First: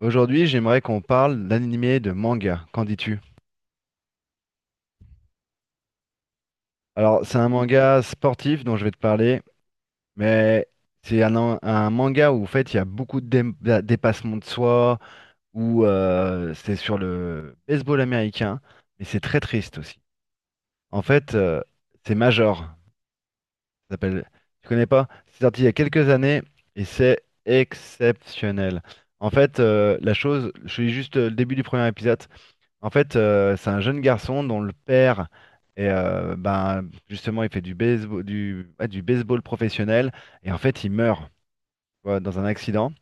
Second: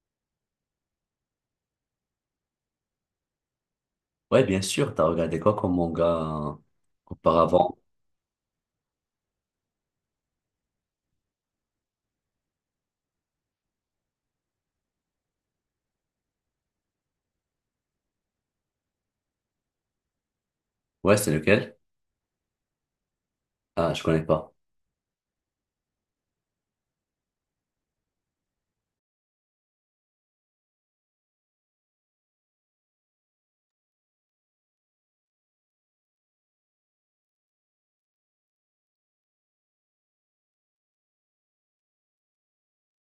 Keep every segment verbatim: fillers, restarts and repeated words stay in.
Aujourd'hui, j'aimerais qu'on parle d'animé de manga. Qu'en dis-tu? Ouais, bien sûr, t'as regardé quoi comme manga euh, Alors, c'est un auparavant? manga sportif dont je vais te parler, mais c'est un, an- un manga où en fait il y a beaucoup de dé- dé- dépassement de soi, où euh, c'est sur le baseball américain, mais c'est très triste aussi. En Ouais, c'est fait, euh, lequel? c'est Major. Ah, Ça je s'appelle. connais pas. Tu connais pas? C'est sorti il y a quelques années et c'est exceptionnel. En fait, euh, la chose, je suis juste euh, le début du premier épisode. En fait, euh, c'est un jeune garçon dont le père est, euh, ben, justement, il fait du baseball, du, ouais, du baseball professionnel et en fait, il meurt tu vois, dans un accident.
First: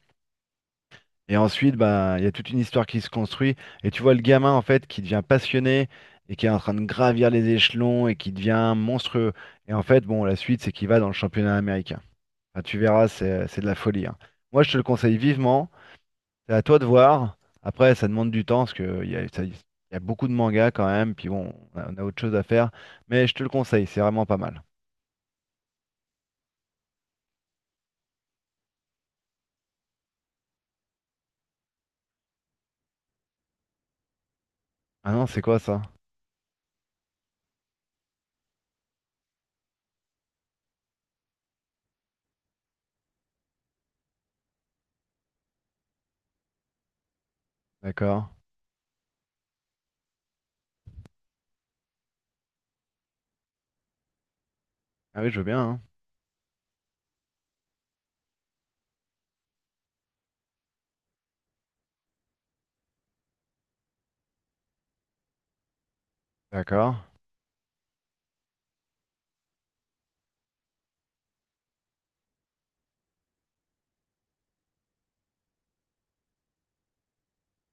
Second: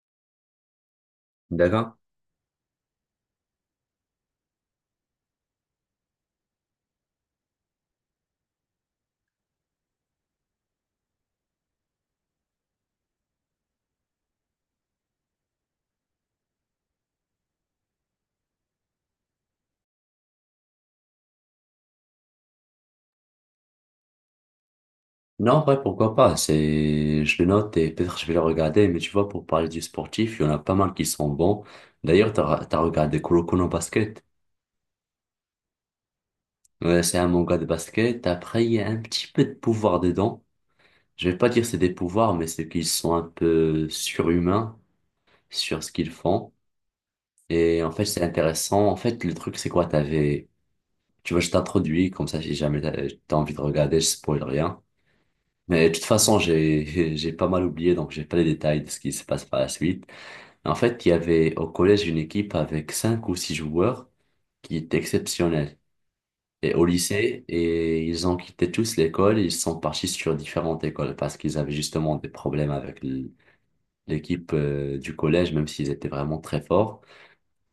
Et ensuite, D'accord. ben, il y a toute une histoire qui se construit et tu vois le gamin en fait qui devient passionné et qui est en train de gravir les échelons et qui devient monstrueux. Et en fait, bon, la suite, c'est qu'il va dans le championnat américain. Enfin, tu verras, c'est c'est de la folie. Hein. Moi, je te le conseille vivement. C'est à toi de voir. Après, ça demande du temps parce qu'il y a, ça- il y a beaucoup de mangas quand même. Puis bon, on a, on a autre chose à faire. Mais je te le conseille, c'est vraiment pas mal. Non, ouais, pourquoi pas? C'est, je le note et peut-être je vais le regarder, mais tu vois, pour parler du sportif, il y en a pas mal qui sont bons. D'ailleurs, t'as, t'as regardé Kuroko no Basket. Ah non, c'est quoi ça? Ouais, c'est un manga de basket. Après, il y a un petit peu de pouvoir dedans. Je vais pas dire c'est des pouvoirs, mais c'est qu'ils sont un peu surhumains sur ce qu'ils font. Et en fait, c'est D'accord. intéressant. En fait, le truc, c'est quoi? T'avais Tu vois, je t'introduis, comme ça, si jamais t'as t'as envie de regarder, je spoil rien. Ah oui, je veux bien. Hein. Mais de toute façon, j'ai, j'ai pas mal oublié, donc j'ai pas les détails de ce qui se passe par la suite. En fait, il y avait au collège une équipe avec cinq ou six joueurs qui étaient exceptionnelle. Et au D'accord. lycée, et ils ont quitté tous l'école, ils sont partis sur différentes écoles parce qu'ils avaient justement des problèmes avec l- l'équipe euh, du collège, même s'ils étaient vraiment très forts.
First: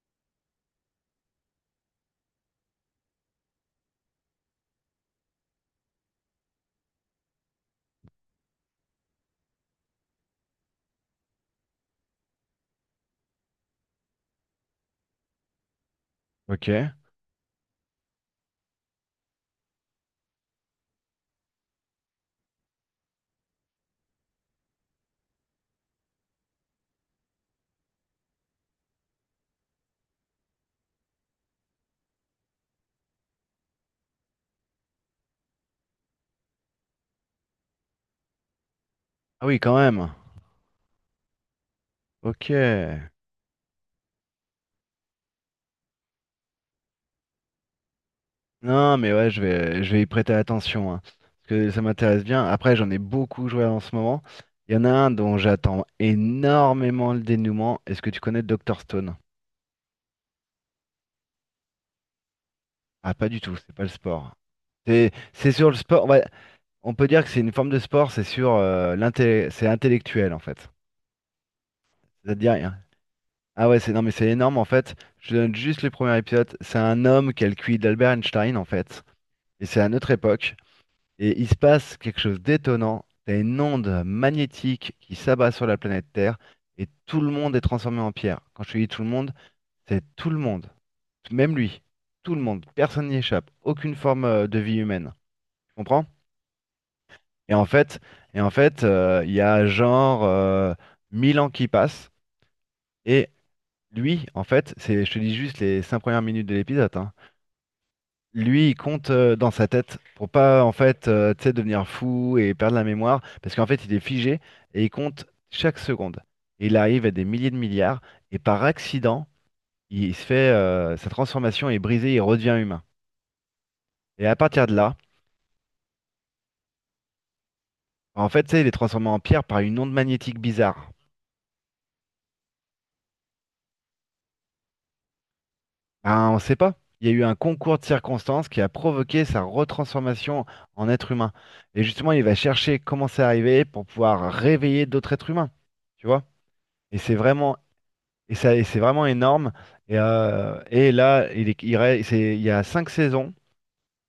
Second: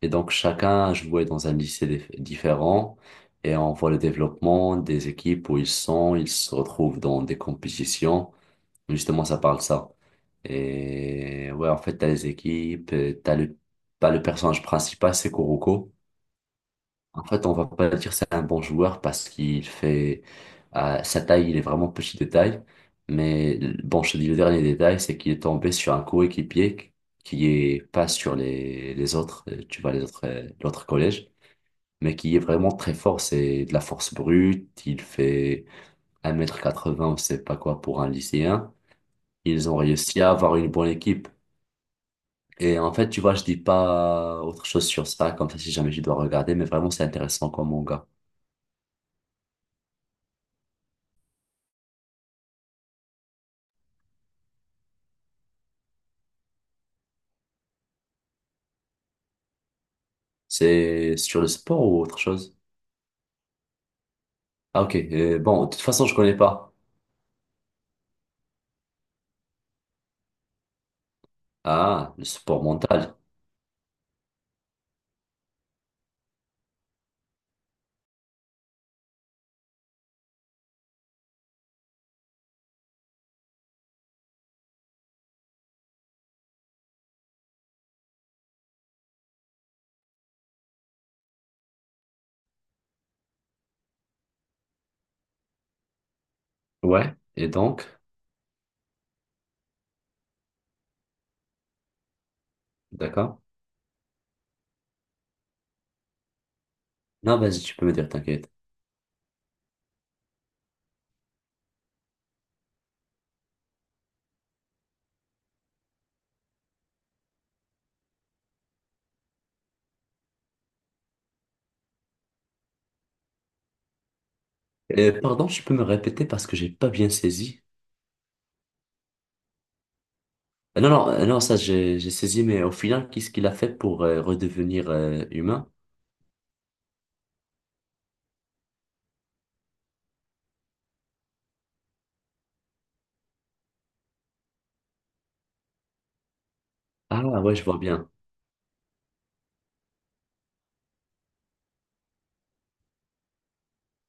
Et donc chacun jouait dans un lycée dif- différent et on voit le développement des équipes où ils sont, ils se retrouvent dans des compétitions. Justement, ça parle ça. Et ouais, en fait, t'as les équipes, euh, t'as le, pas le personnage principal, c'est Kuroko. Ok. En fait, on va pas dire c'est un bon joueur parce qu'il fait euh, sa taille, il est vraiment petit de taille. Mais bon, je te dis le dernier détail, c'est qu'il est tombé sur un coéquipier qui est pas sur les, les autres, euh, tu vois, les autres, euh, l'autre collège, mais qui est vraiment très fort. C'est de la force brute. Il fait un mètre quatre quatre-vingts, on sait pas quoi pour un lycéen. Ah oui, Ils quand ont même. réussi à avoir une bonne équipe. Ok. Et en fait, tu vois, je dis pas autre chose sur ça, comme ça, si jamais tu dois regarder, mais vraiment, c'est intéressant comme manga. Non, mais ouais, je vais, je vais y prêter attention. Hein, parce que ça m'intéresse bien. Après, j'en ai beaucoup joué en ce moment. Il y en a un dont j'attends énormément le dénouement. Est-ce que tu connais Dr Stone? C'est sur le sport ou autre chose? Ah, pas du tout, c'est pas le sport. Ah, ok. C'est Euh, c'est Bon, sur de le toute façon, sport. je Ouais, connais pas. on peut dire que c'est une forme de sport, c'est sur euh, l'intellect, c'est intellectuel en fait. Ah, le Ça te dit sport rien. mental. Ah ouais, c'est non mais c'est énorme en fait. Je te donne juste les premiers épisodes. C'est un homme qui a le Q I d'Albert Einstein en fait, et c'est à notre époque. Et il se passe quelque chose d'étonnant. T'as une onde magnétique qui s'abat sur la planète Terre et tout le monde est transformé en pierre. Quand je te dis tout le monde, c'est tout le monde, même lui, tout le monde. Personne n'y échappe. Aucune forme euh, de vie humaine. Tu comprends? Ouais. Et Et en donc, fait, et en fait, euh, il y a genre euh, mille ans qui passent. Et d'accord. lui, en fait, c'est, je te dis juste les cinq premières minutes de l'épisode. Hein. Non, vas-y, tu peux me dire, t'inquiète. Lui, il compte euh, dans sa tête pour pas en fait, euh, tu sais, devenir fou et perdre la mémoire, parce qu'en fait, il est figé et il compte chaque seconde. Et il arrive à des milliers de milliards. Et par accident, il se fait euh, sa transformation est brisée, il redevient humain. Et à partir de là, Euh, pardon, tu peux me répéter parce que j'ai pas bien saisi. en fait, tu sais, il est transformé en pierre par une onde magnétique Euh, Non, bizarre. non, euh, non, ça, j'ai j'ai saisi, mais au final, qu'est-ce qu'il a fait pour euh, redevenir euh, humain? Ben, on ne sait pas. Il y a eu un concours de circonstances qui a provoqué sa retransformation en être humain. Et justement, il va chercher comment c'est arrivé pour pouvoir réveiller d'autres êtres humains. Tu vois? Et c'est Ah, ouais, vraiment, je vois bien. et ça, et c'est vraiment énorme. Et, euh, et là, il est- il reste- c'est- il y a cinq saisons.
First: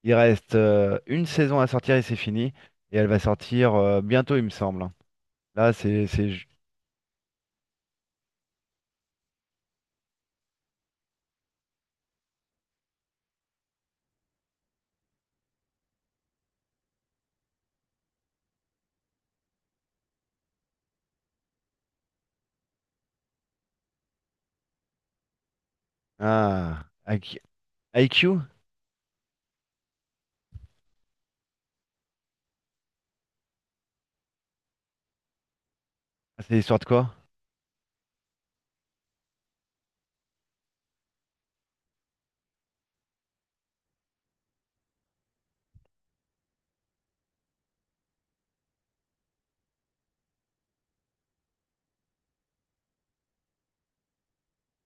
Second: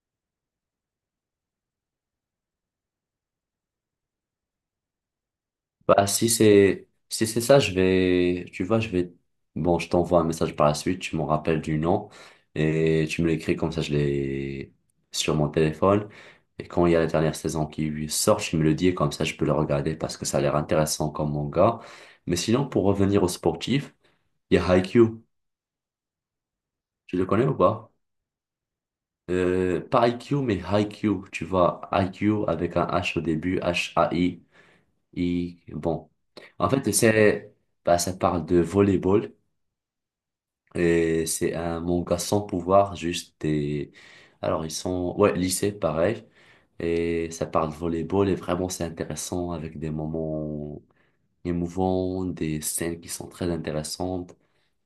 Il reste euh, une saison à sortir et c'est fini. Et elle va sortir euh, bientôt, il me semble. Hein. Là, c'est, Bah, c'est, si ju- c'est si c'est ça, je vais, tu vois, je vais, bon, je t'envoie un message par la suite, tu m'en rappelles du nom et tu me l'écris comme ça, je l'ai sur mon téléphone. Et quand il y a la dernière saison qui sort, tu me le dis et comme ça, je peux le regarder parce que ça a l'air intéressant comme manga. Mais sinon, pour revenir au sportif, il y a Haikyuu. ah, Tu le I Q? connais ou pas? I Q? Euh, pas Haikyuu, mais Haikyuu. Tu vois, Haikyuu avec un H au début, H-A-I. Et bon, Ah, c'est en sorti fait, quoi? c'est, bah, ça parle de volleyball et c'est un manga sans pouvoir, juste des. Alors, ils sont, ouais, lycée, pareil. Et ça parle de volleyball et vraiment, c'est intéressant avec des moments émouvants, des scènes qui sont très intéressantes.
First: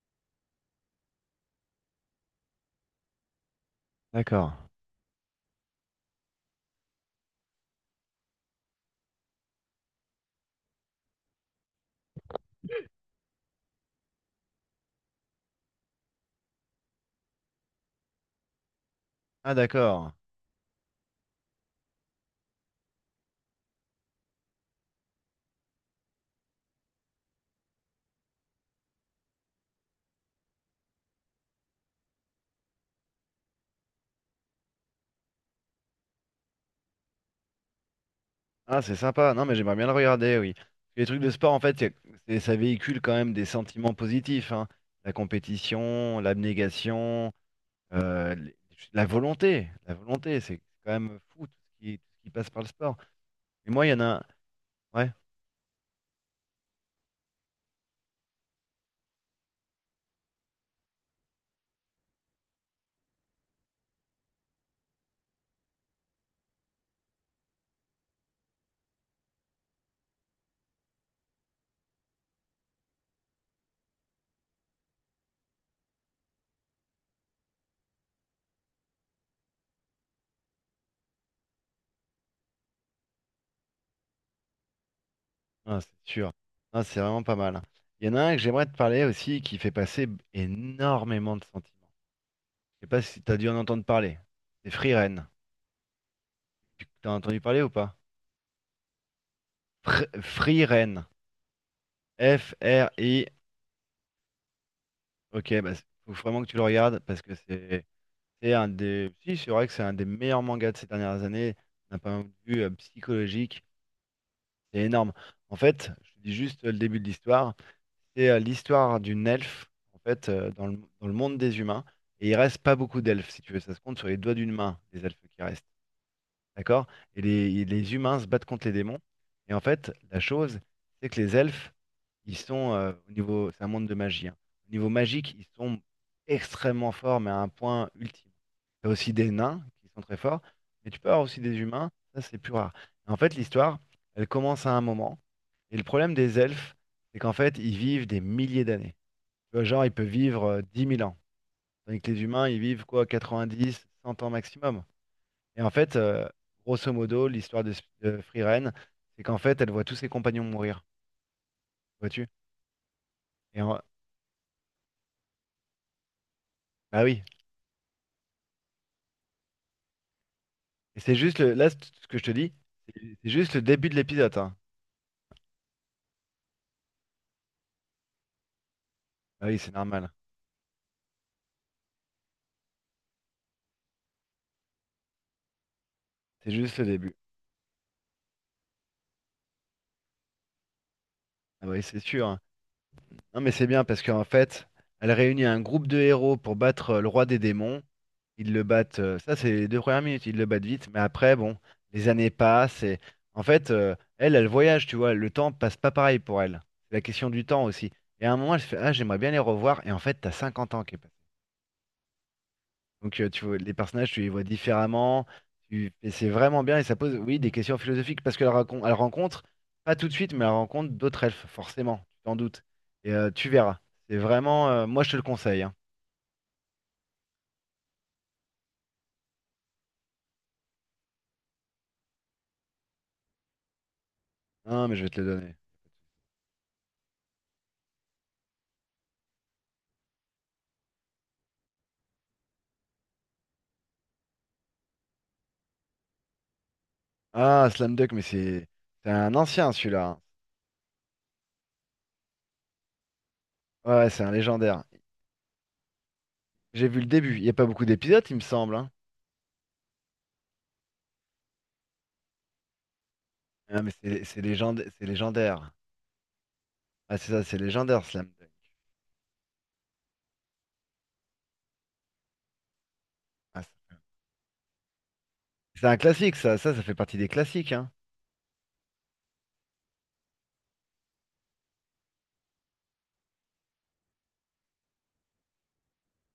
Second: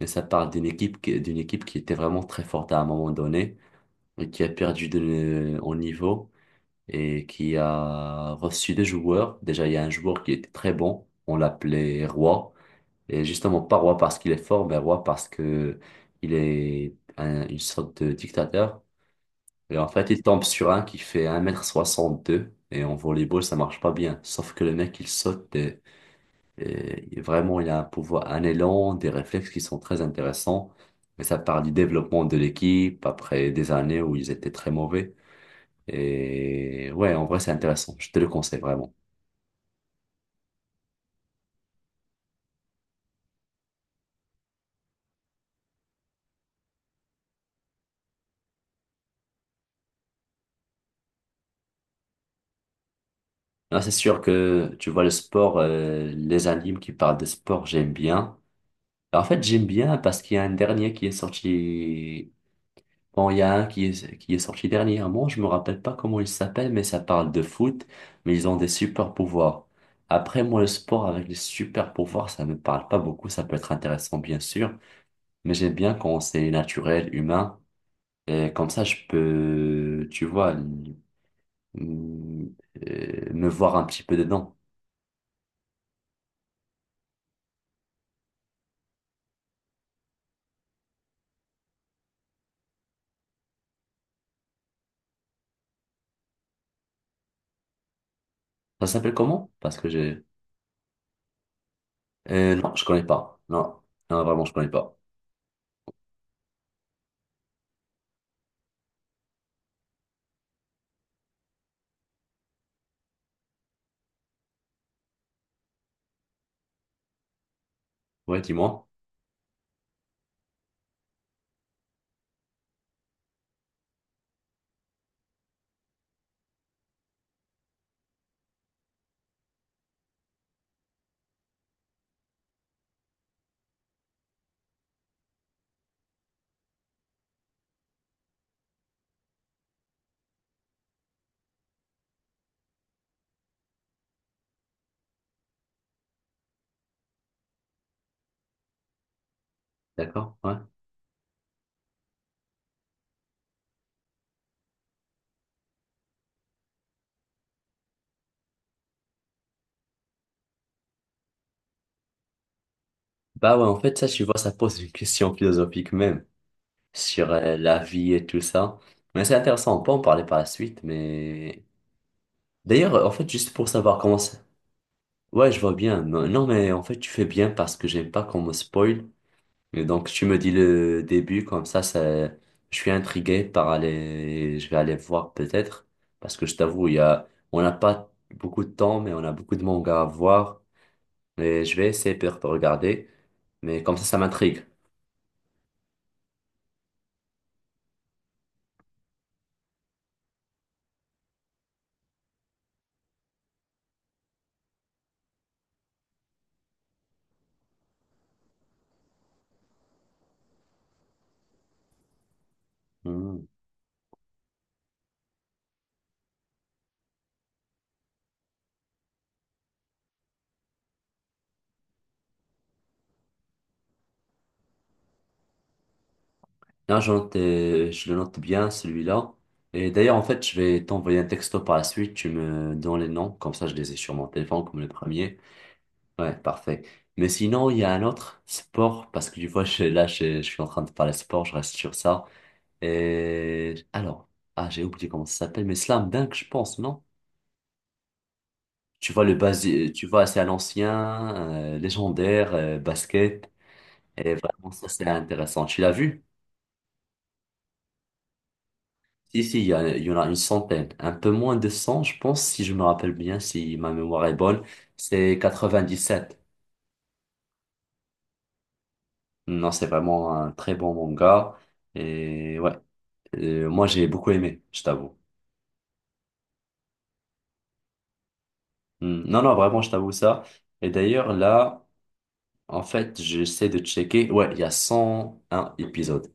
Et ça parle d'une équipe, qui- d'une équipe qui était vraiment très forte à un moment donné et qui a D'accord. perdu de, en niveau et qui a reçu des joueurs. Déjà, il y a un joueur qui était très bon, on l'appelait Roi, et justement pas Roi parce qu'il est fort, mais Roi parce que il est un- une sorte de dictateur. Ah, Et en fait, d'accord. il tombe sur un qui fait un mètre soixante-deux, et en volleyball, ça marche pas bien. Sauf que le mec, il saute, et, et vraiment, il a un pouvoir, un élan, des réflexes qui sont très intéressants. Mais ça part du développement de l'équipe après des années où ils étaient très mauvais. Et ouais, en vrai, c'est intéressant. Je te le conseille Ah, vraiment. c'est sympa. Non, mais j'aimerais bien le regarder, oui. Les trucs de sport, en fait, c'est, c'est- ça véhicule quand même des sentiments positifs, hein. La compétition, l'abnégation, euh, les- la volonté. La volonté, c'est quand même fou tout ce qui, tout ce qui passe par le sport. Mais Là, moi, il c'est y en a sûr un. que tu vois le Ouais, sport, euh, les animes qui parlent de sport, j'aime bien. En fait, j'aime bien parce qu'il y a un dernier qui est sorti. Bon, il y a un qui est, qui est sorti dernièrement. Je me rappelle pas comment il s'appelle, mais ça parle de foot. Mais ils ont des super pouvoirs. Après, moi, le sport avec les super pouvoirs, ça me parle pas beaucoup. Ça peut être intéressant, bien sûr. Mais j'aime bien quand c'est naturel, humain. Et comme ça, je peux, tu vois. hum, euh, Me voir un petit peu dedans. non, c'est sûr. Non, c'est vraiment pas mal. Hein. Il y en a un que j'aimerais te parler aussi qui fait passer énormément de sentiments. Je sais pas si tu as dû en entendre parler. C'est Free Ren. Tu as entendu parler ou pas? Ça s'appelle comment? Parce que Fr- j'ai... Free Ren. Euh, non, je connais F R I. pas. Non, non, vraiment, je connais pas. Ok, bah, c- faut vraiment que tu le regardes parce que c'est c'est un des. Si, c'est vrai que c'est un des meilleurs mangas de ces dernières années, d'un point de vue euh, psychologique. C'est énorme. En fait, je te dis juste euh, le début de l'histoire. C'est euh, Ouais, dis-moi. l'histoire d'une elfe, en fait, euh, dans le, dans le monde des humains. Et il reste pas beaucoup d'elfes, si tu veux. Ça se compte sur les doigts d'une main, les elfes qui restent. D'accord? Et les, les humains se battent contre les démons. Et en fait, la chose, c'est que les elfes, ils sont euh, au niveau, c'est un monde de magie. Hein. Au niveau magique, ils sont extrêmement forts, mais à un point ultime. T'as aussi des nains qui sont très forts, mais tu peux avoir aussi des humains, ça c'est plus rare. En fait, l'histoire, elle commence à un moment, et le problème des elfes, c'est qu'en fait, ils vivent des milliers d'années. Tu vois, genre, ils peuvent D'accord, vivre ouais. euh, dix mille ans, tandis que les humains, ils vivent quoi, Quatre-vingt-dix, cent ans maximum. Et en fait, euh, grosso modo, l'histoire de, Sp- de Free Ren, c'est qu'en fait, elle voit tous ses compagnons mourir, vois-tu? Bah Et ouais, en- en fait, ça, tu vois, ça pose une question philosophique même Bah oui. sur euh, la vie et tout ça. Mais c'est intéressant, on peut en parler par la suite, Et c'est juste le... mais... là, c- ce que je te dis, c'est D'ailleurs, en c'est fait, juste juste le pour début de savoir comment l'épisode. ça... Hein. Ouais, je vois bien. Non, mais en fait, tu fais bien parce que j'aime pas qu'on me spoil Ah oui, c'est et donc, normal. tu me dis le début, comme ça, ça, je suis intrigué par aller, je vais aller voir peut-être, parce que C'est je juste le t'avoue, il y début. a, on n'a pas beaucoup de temps, mais on a beaucoup de mangas à voir, et Ah je oui, vais c'est essayer sûr. Hein. peut-être de regarder, Non, mais c'est bien mais comme parce ça, ça qu'en m'intrigue. fait, elle réunit un groupe de héros pour battre euh, le roi des démons. Ils le battent, euh, ça c'est les deux premières minutes, ils le battent vite, mais après, bon, les années passent et en fait, euh, elle, elle voyage, tu vois, le temps passe pas pareil pour elle. C'est la question du temps aussi. Et à un moment, elle se fait, ah, j'aimerais bien les revoir, et en fait, t'as cinquante ans qui est donc, euh, tu Hmm. vois, les personnages, tu les vois différemment. Tu... Et c'est vraiment bien. Et ça pose, oui, des questions philosophiques. Parce qu'elle racon- elle rencontre, pas tout de suite, mais elle rencontre d'autres elfes, forcément. Tu t'en doutes. Et euh, tu verras. C'est vraiment. euh, moi, je te le conseille. Hein. Là, je note, euh, je le note bien, celui-là. Et d'ailleurs, en fait, je vais t'envoyer un texto par la suite, tu me donnes les noms, comme ça, je les ai sur mon téléphone, comme Ah, le mais je vais te le premier. donner. Ouais, parfait. Mais sinon, il y a un autre sport, parce que tu vois, je, là, je, je suis en train de parler sport, je reste sur ça. Et alors, ah, j'ai oublié comment ça s'appelle, mais Slam Dunk, je pense, non? Ah, Slam Dunk, mais c'est c'est Tu vois, un le ancien, basi- celui-là. tu Hein. vois, c'est un ancien, euh, légendaire, euh, basket. Ouais, ouais, c'est un Et vraiment, légendaire. ça, c'est intéressant. Tu l'as vu? J'ai vu le début. Il n'y a pas beaucoup d'épisodes, il me semble. Hein. Si, si, il y, a- il y en a une centaine. Un peu moins de cent je pense, si je me rappelle bien, si Ah, mais ma c'est mémoire est c'est bonne. légenda- c'est C'est légendaire. quatre-vingt-dix-sept. Ah, c'est ça, c'est légendaire, Slam Dunk. Non, c'est vraiment un très bon manga. Et ouais. Ah, Euh, moi, c'est j'ai beaucoup aimé, je t'avoue. c'est un classique, ça. Ça, ça fait partie des classiques. Hein. Hmm. Non, non, vraiment, je t'avoue ça. Et d'ailleurs, là, en fait, j'essaie de checker. Ouais, il y a cent un épisodes.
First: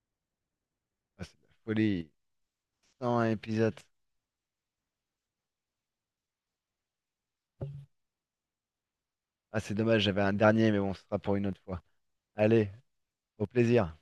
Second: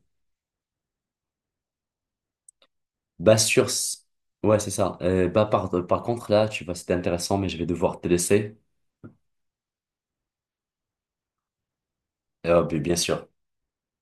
Ah, c'est de la folie. cent un Bah, sur... épisodes. ce- Ouais, c'est ça. Euh, bah, par, par contre, là, tu vois, c'était intéressant, mais je vais devoir te laisser. Ah, c'est dommage, j'avais un dernier, mais bon, ce sera pour une autre fois. Euh, Allez, Bien sûr. au plaisir.